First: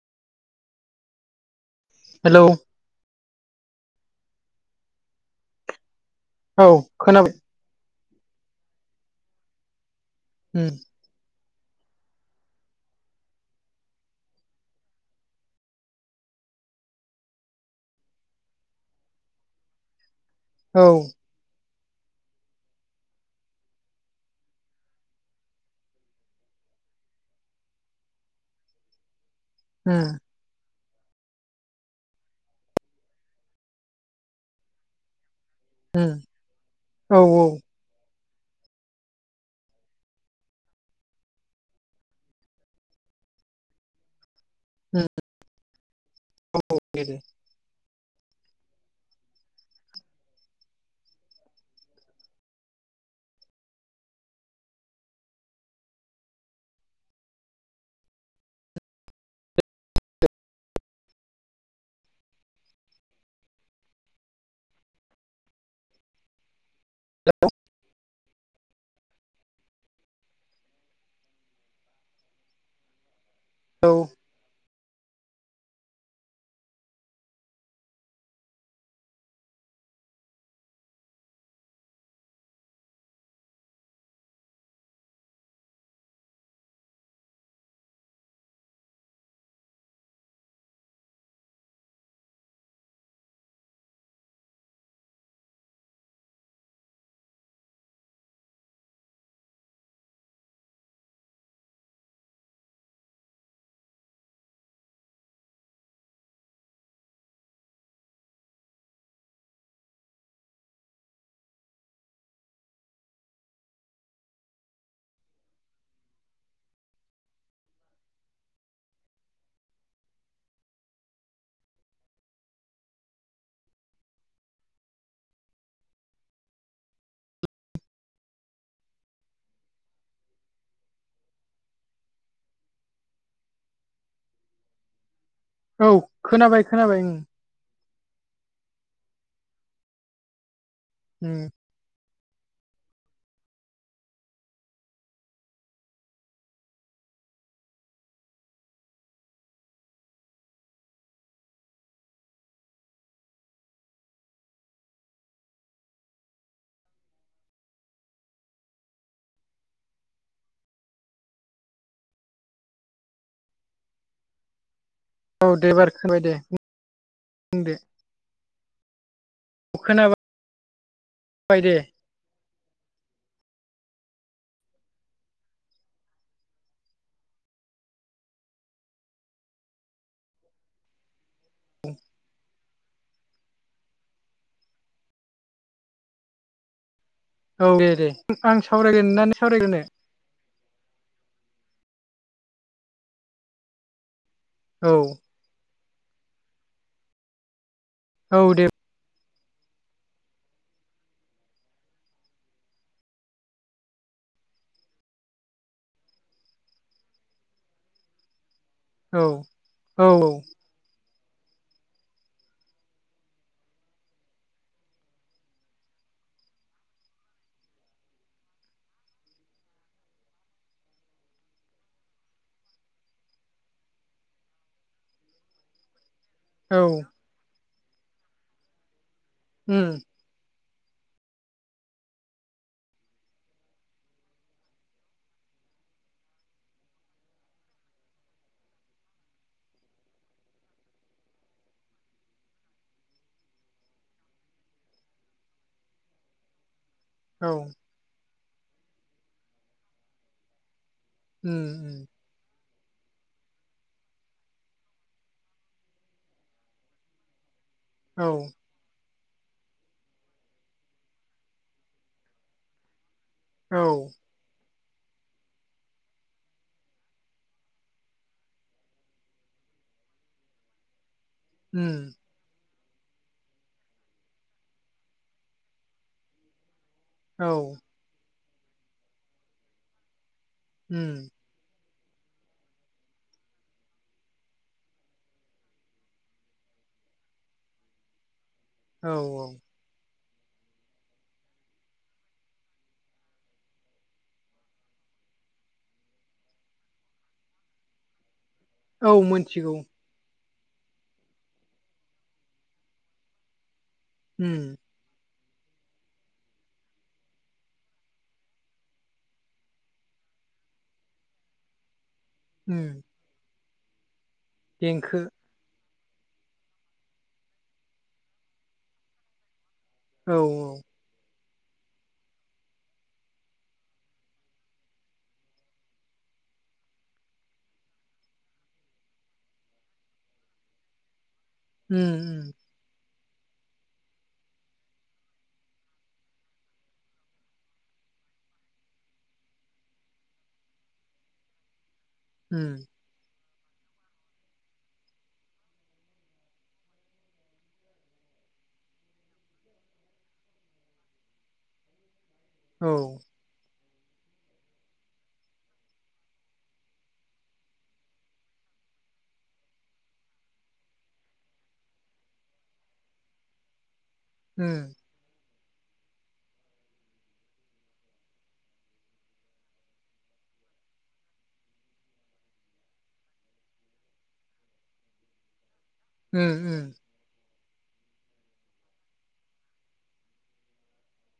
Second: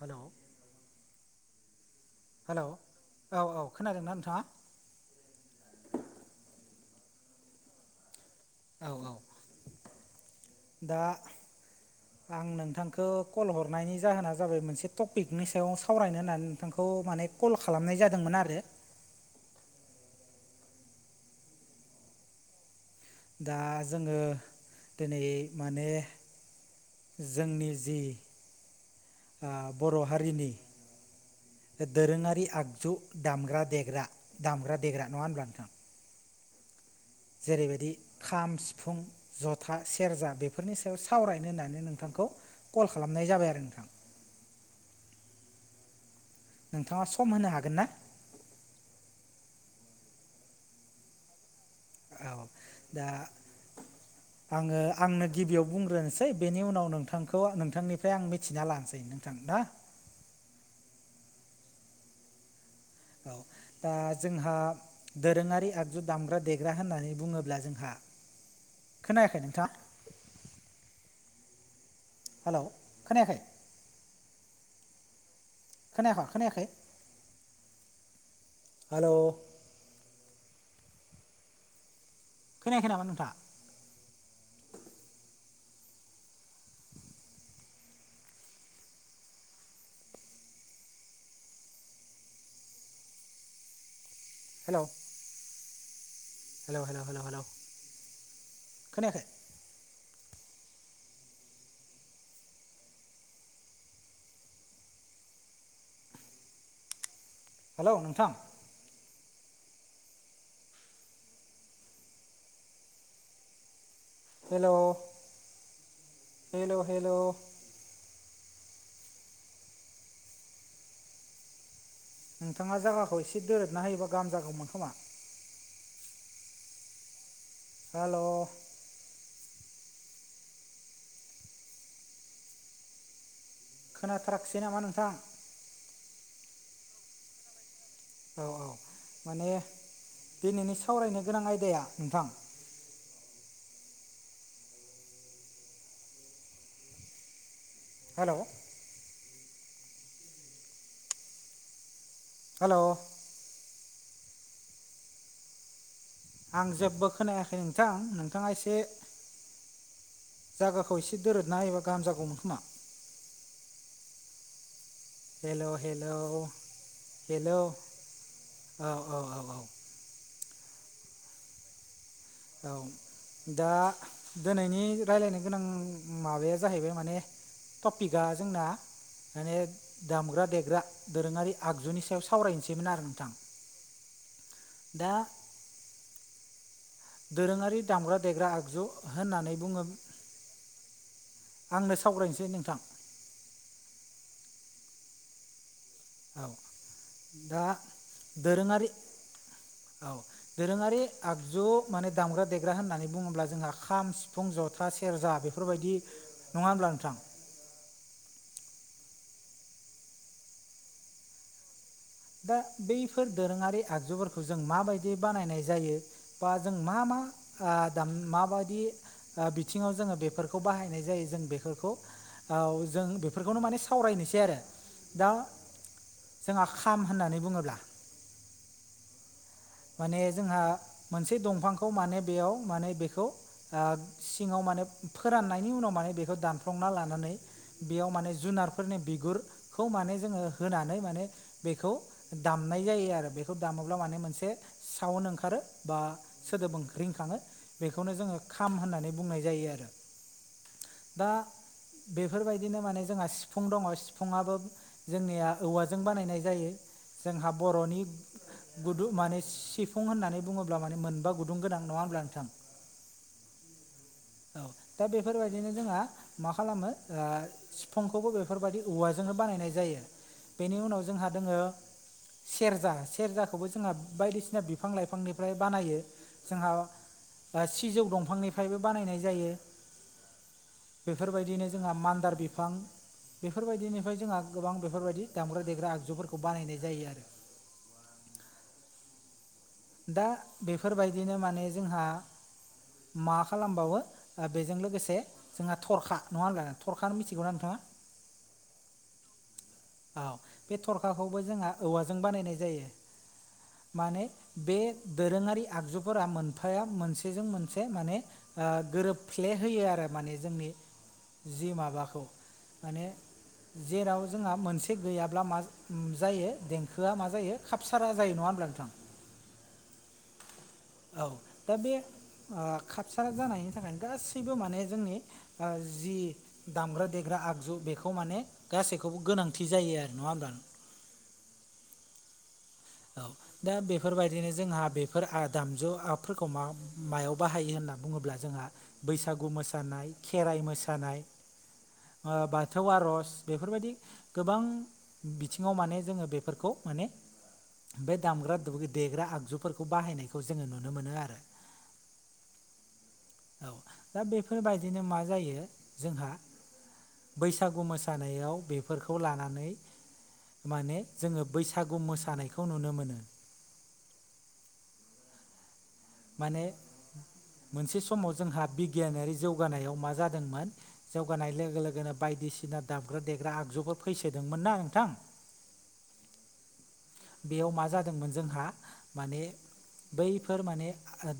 हेल' hello hello औ औ खोनादोंना नोंथाङा औ खोनाबाय औ औ होम दा आं नोंथांखौ कल हरनायनि जाहोना जाबाय मोनसे टपिकनि सायाव सावरायनो होननानै नोंथांखौ माने कल खालामनाय जादोंमोन आरो औ दा जोङो दिनै माने जोंनि जि बर' उम हारिनि दोरोङारि आगजु दामग्रा दामग्रा देग्रा नङा होनब्ला नोंथां ओम जेरैबायदि खाम सिफुं जथा सेरजा बेफोरनि सायाव सावरायनो होन्नानै नोंथांखौ कल खालामनाय जाबाय आरो नोंथां उम नोंथाङा सम होनो हागोन ना औ दा आङो आंनो गिबियाव बुंग्रोनोसै बेनि उनाव नोंथांखौ नोंथांनिफ्राय आं मिथिना लानोसै नोंथां ना औ दा जोंहा दोरोङारि आगजु दामग्रा देग्रा होननानै बुङोब्ला जोंहा खोनायाखै नोंथां हेल' खोनायाखै औ खोनायाखै खोनायाखै हेल' खोनायाखै नामा नोंथांङा हेल' हेल हेल हेल हेल खोनायाखै हेल' नोंथां हेल' हेल' हेल' नोंथाङा जायगाखौ एसे दोरदना होयोबा गाहाम जागोमोनखोमा हेल' खोनाथाराखिसै नामा नोंथां औ खोनाबाय खोनाबाय औ औ माने दिनैनि सावरायनो उम गोनां आयदाया नोंथां हेल' हेल' आं जेबो खोनायाखै नोंथां नोंथाङा एसे जागाखौ एसे दोरदना होयोबा गाहाम जागौमोन खोमा औ दे हेलौ एबार हेलौ खोबाय दे हेलौ बुंदो औ औ औ औ खोनाबा बाय दे औ दा दिनैनि रायलायनो गोनां माबाया जाहैबाय माने टपिकआ जोंना माने दामग्रा देग्रा। दोरोङारि आगजुनि सायाव सावरायनोसैमोन आरो नोंथां दा औ दोरोङारि दे दे दामग्रा देग्रा आं आगजु सावरायगोन ना नों होननानै सावरायग्रोनो बुङो आंनो सावरायनोसै नोंथां। औ औ दा औ दे दोरोङारि औ दोरोङारि आगजु माने दामग्रा देग्रा होननानै बुङोब्ला जोंहा खाम सिफुं ज था सेरजा बेफोरबायदि नङा होमब्ला नोंथां? औ औ औ दा बैफोर दोरोङारि आगजुफोरखौ जों माबायदि बानायनाय जायो? बा जों मा मा ओ दाम माबायदि ओ बिथिङाव जोङो बेफोरखौ बाहायनाय जायो जों बेफोरखौ औ जों बेफोरखौनो माने सावरायनोसै आरो दा जोंहा औ खाम होननानै बुङोब्ला उम माने जोंहा मोनसे दंफांखौ माने बेयाव माने बेखौ ओ सिङाव माने फोराननायनि उनाव माने बेखौ दानफ्लंना लानानै बेयाव माने जुनारफोरनि बिगुरखौ माने जोङो होनानै माने बेखौ दामनाय जायो आरो बेखौ दामोब्ला माने मोनसे साउन्ड ओंखारो बा सोदोब ओं रिंखाङो। औ बेखौनो जोङो खाम होननानै बुंनाय जायो आरो दा उम बे फोरबायदिनो माने जोंहा सिफुं दङ सिफुुङाबो जोंनिया औवाजों बानायनाय जायो। जोंहा बर'नि औ गुदु माने सिफुं होननानै बुङोब्ला माने मोनबा गुदुं गोनां नङा ओनब्ला नोंथां? औ औ दा बेफोरबायदिनो जोङा मा खालामो ओ सिफुंखौबो बेफोरबायदि औवाजोंनो बानायनाय जायो बेनि उनाव जोंहा दोङो उम सेर्जा सेर्जाखौबो जोङा बायदिसि ना बिफां लाइफांनिफ्राय बानायो जोंहा ओ औ सिजौ दंफांनि फ्रायबो बानायनाय जायो उम बेफोरबायदिनो जोङा मान्दार बिफां बेफोरबायदिनिफ्राय जोङा गोबां बेफोरबायदि दामग्रा देग्रा आगजुफोरखौ बानायनाय जायो आरो। औ औ दा बेफोरबायदिनो माने जोंहा मा खालामबावो बेजों लोगोसे जोङा थरखा नङा होनलाय थरखा मिथिगौना नोंथाङा? औ मोनथिगौ। औ बे थरखाखौबो जोंहा औवाजों बानायनाय जायो माने उम बे दोरोङारि आगजुफोरा मोनफाया मोनसेजों मोनसे माने ओ गोरोबफ्ले होयो आरो माने जोंनि जि माबाखौ उम माने जेराव जोङा मोनसे देंखो गैयाब्ला मा जायो देंखोआ मा जायो खापसारा जायो नङा ओनब्ला नोंथां? औ औ औ दा बे ओ खापसारा जानायनि थाखायनो गासैबो माने जोंनि ओ जि दामग्रा देग्रा आगजु बेखौ माने गासैखौबो गोनांथि जायो आरो नङा ओमब्ला? उम उम औ। दा बेफोरबायदिनो जोंहा बेफोर दामजुफोरखौ म मायाव बाहायो होनना बुङोब्ला जोंहा बैसागु मोसानाय खेराइ मोसानाय बाथौ उम आर'ज बेफोरबायदि गोबां बिथिङाव माने जोङो बेफोरखौ माने बे दामग्रा देग्रा आगजुफोरखौ बाहायनायखौ जोङो नुनो मोनो आरो औ औ दा बेफोरबायदिनो मा जायो जोंहा बैसागु मोसानायाव बेफोरखौ लानानै माने जोङो बैसागु मोसानायखौ नुनो मोनो हम माने मोनसे समाव जोंहा बिगियानारि जौगानायाव मा जादोंमोन जौगानाय लोगो लोगोनो बायदिसिना दाबग्रा देग्रा आगजुफोर फैसोदोंमोन ना नोंथां उम उम बेयाव मा जादोंमोन जोंहा माने बैफोर माने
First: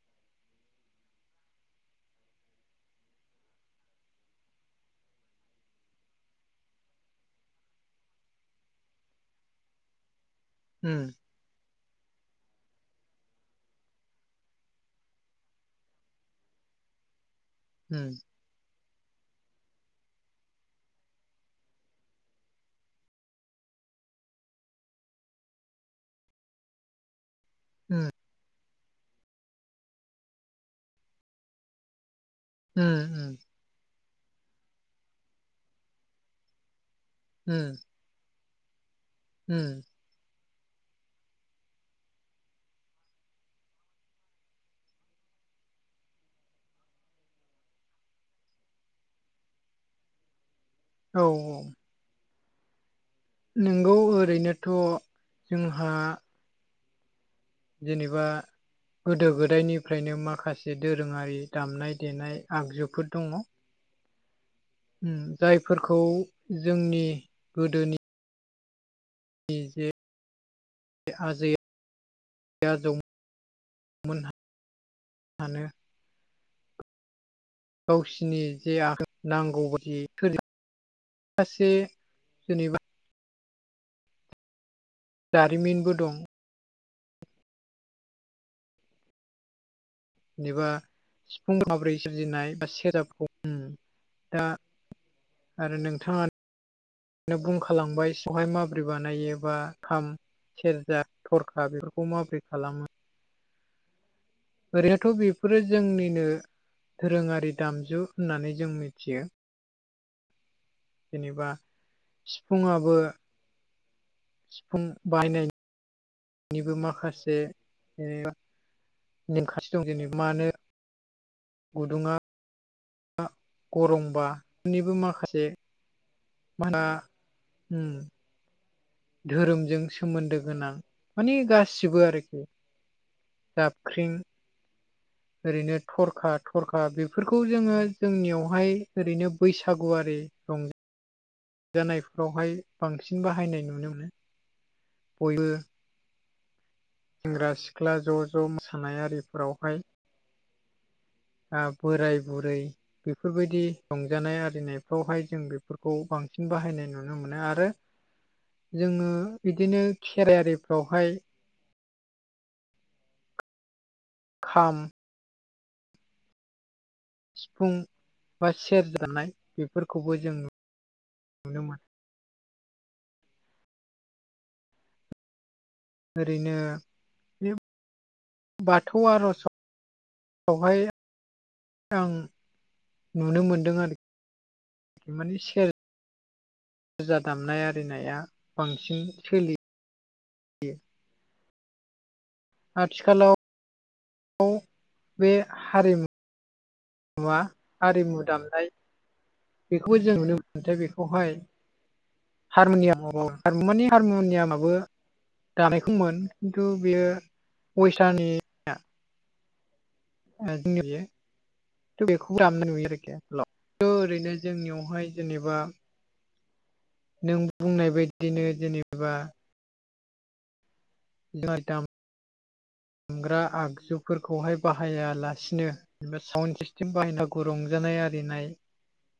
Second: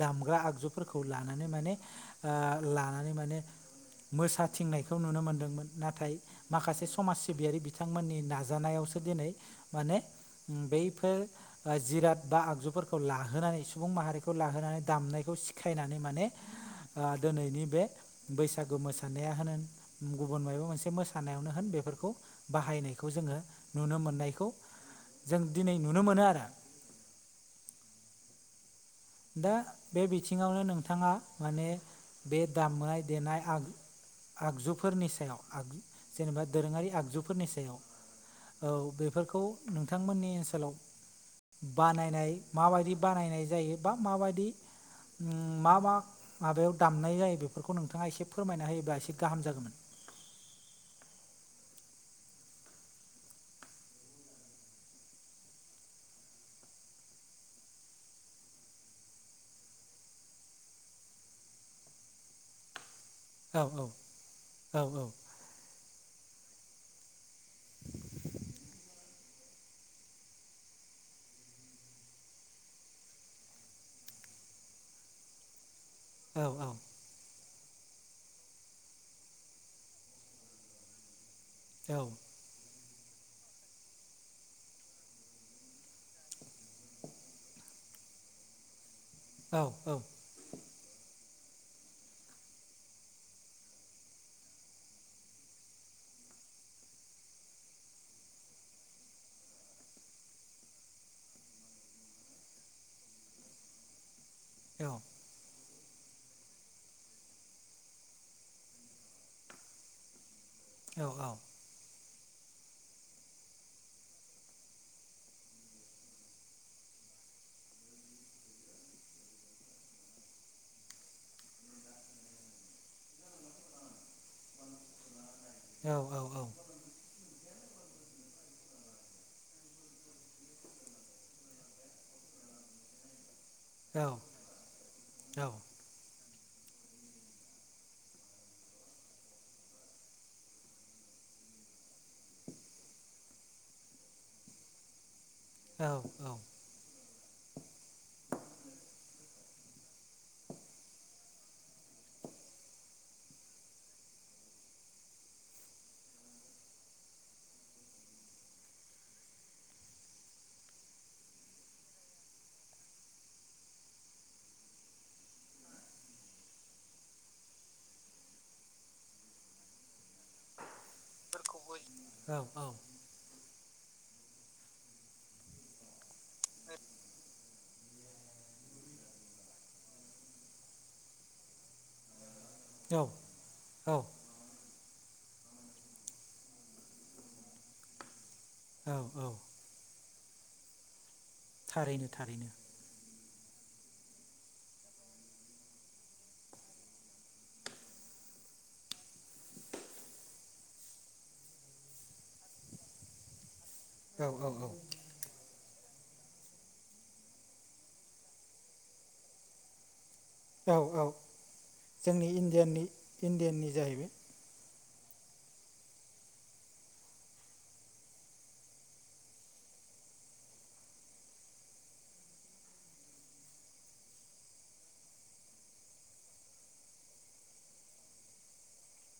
दामग्रा आगजुफोरखौ लानानै माने लानानै माने मोसाथिंनायखौ नुनो मोनदोंमोन नाथाय माखासे समाज सिबियारि बिथांमोननि नाजानायावसो दिनै माने उम बेफोर जिराद बा आगजुफोरखौ लाहोनानै सुबुं माहारिखौ लाहोनानै दामनायखौ सिखायनानै माने दिनैनि बे उम बैसागु मोसानाय मोसानायानो होन गुबुन माबा मोनसे मोसानायावनो होन बेफोरखौ बाहायनायखौ जोङो नुनो मोननायखौ जों दिनै नुनो मोनो आरो उम दा बे बिथिङावनो नोंथाङा माने बे उम दामनाय देनाय आगजु आगजुफोरनि सायाव आग जेनेबा दोरोङारि आगजुफोरनि सायाव उम औ बेफोरखौ उम नोंथांमोननि ओनसोलाव बानायनाय माबायदि बानायनाय जायो बा माबायदि मा मा माबायाव दामनाय जायो बेफोरखौ नोंथाङा एसे फोरमायना होायोबा एसे गाहाम जागौमोन औ औ नोंगौ ओरैनोथ' जोंहा जेनेबा गोदो गोदायनिफ्रायनो माखासे दोरोङारि दामनाय देनाय आगजुफोर दङ औ औ औ जायफोरखौ जोंनि गोदोनि नि जे आजै आजौ मोनहानो औ औ गावसिनि जे आगजु नांगौ बायदि बेफोरखौ माखासे औ जेनेबा जारिमिनबो दं औ औ जेनेबा सिफुं माब्रै सोरजिनाय बा सेरजाखौ दा आरो नोंथाङा नो बुंखालांबाय [unintelligible] हाय माबोरै बानायो बा खाम सेरजा थरखा बेफोरखौ माबोरै खालामो ओरैयाथ' बेफोरो जोंनिनो दोरोङारि दामजु होननानै जों मिथियो औ जेनेबा सिफुुङाबो सिफुं बायनाय बेनिबो माखासे नेंमखानथि दं जेनेबा मानो गुदुंङा गरंबानिबो माखासे औ औ औ [unintelligible] धोरोमजों सोमोन्दो गोनां माने गासिबो आरोखि जाबख्रिं ओरैनो थरखा थरखा बेफोरखौ जोङो जोंनियावहाय ओरैनो बैसागुआरि जानायफ्रावहाय बांसिन बाहायनाय नुनो मोनो बयबो औ औ सेंग्रा सिख्ला ज' ज' मोसानाय आरिफोरावहाय बोराय बुरै बेफोरबायदि रंजानाय आरिनायफ्रावहाय जों बेफोरखौ बांसिन बाहायनाय नुनो मोनो आरो जोंङो बिदिनो खेराइआरिफ्रावहाय खाम सिफुं बा सेरजानाय बेफोरखौबो जों नु बेफोरखौबो औ औ ओरैनो बे बाथौ आर'जावहाय आं नुनो मोनदों आरोखि माने सेर जा दामनाय आरिनाया औ बांसिन औ सोलि थारैनो थारैनो आथिखालाव बे हारिमु मुवा हारिमु दामनाय बेखौबो जों नुनो मोनोथाय बेखौहाय हारमुनियाम माने औ औ हारमुनियामाबो दानायखौमोन खिन्थु बेयो वेसटार्ननि औ औ [unintelligible] जोंनि बेखौ दामनाय इण्डियाननि नुयो आरोखि इण्डियाननि [unintelligible] जाहैबाय ओरैनो जोंनियावहाय जेनेबा नों बुंनाय बायदिनो जेनेबा [unintelligible] ग्रा आगजुफोरखौहाय बाहायालासिनो जेनबा साउन्ड सिस्टेम बाहायना [unintelligible] रंजानाय आरिनाय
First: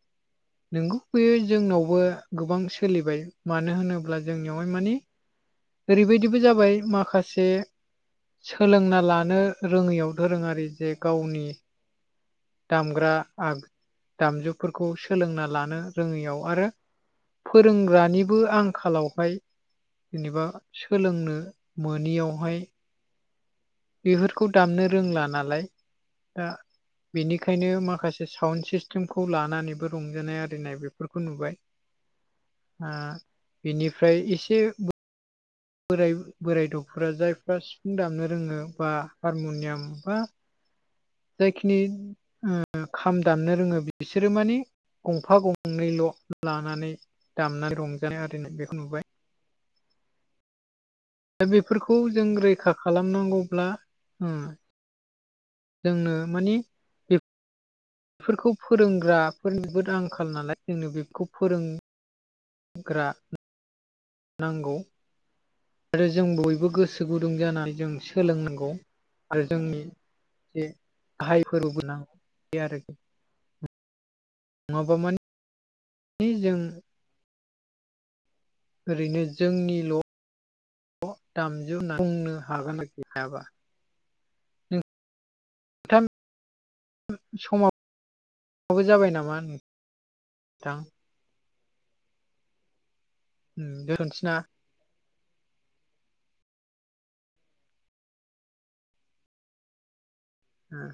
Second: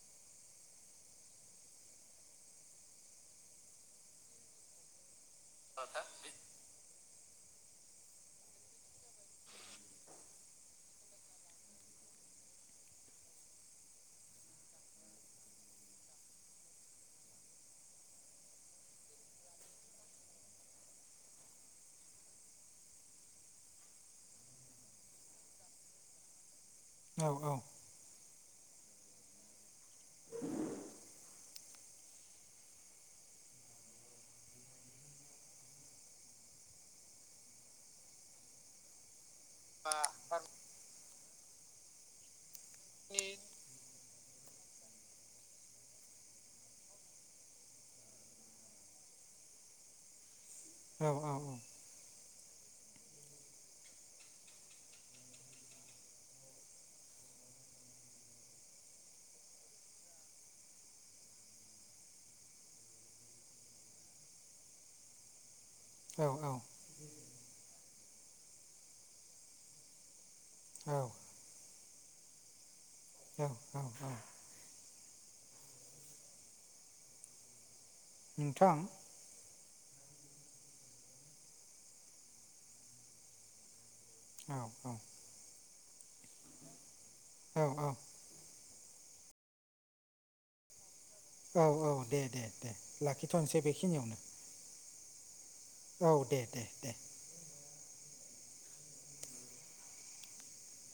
[inaudible] नोंगौ बेयो जोंनावबो गोबां सोलिबाय मानो होनोब्ला जोंनियावहाय माने [inaudible] ओरै बायदिबो जाबाय माखासे सोलोंना लानो रोंङैयाव दोरोंङारि जे गावनि दामग्रा दामजुफोरखौ सोलोंना लानो रोङैयाव आरो फोरोंग्रानिबो आंखालावहाय जेनेबा सोलोंनो मोनैयावहाय बेफोरखौ दामनो रोंला नालाय दा औ औ बेनिखायनो माखासे एसे साउन्ड सिस्टेमखौ लानानैबो रंजानाय आरिनाय बेफोरखौ नुबाय बिनिफ्राय एसे बोराय बोराय द'फोरा जायफ्रा सिफुं दामनो रोंङो बा हारमुनियाम बा जायखिनि खाम दामनो रोंङो बिसोरो माने गंफा गंनैल' लानानै दामनानै रंजानाय आरि बेखौ नुबाय औ औ दा बेफोरखौ खौ जों रैखा खालामनांगौब्ला जोंनो माने बेफोरखौ फोरोंग्राफोरनिबोद आंखाल नालाय जोंनो बेफोरखौ फोरों नांगौ आरो औ जों बयबो गोसो गोसो गुदुं जानानै जों सोलोंनांगौ आरो जोंनि जे औ गाहाय फोरबो गोनां बे आरो ज औ औ नङाबा मानेे जों नोंथां ओरैनो जोंनिल' दामजु होन्नानै बुंनो हागोन आरोखि हायाबा औ औ [unintelligible] समाव औ माबो जाबाय नामा थां औ औ दे दे दे लाखिथ'नोसै दोनथ'नोसै बेखिनियावनो ना? औ दे दे दे उम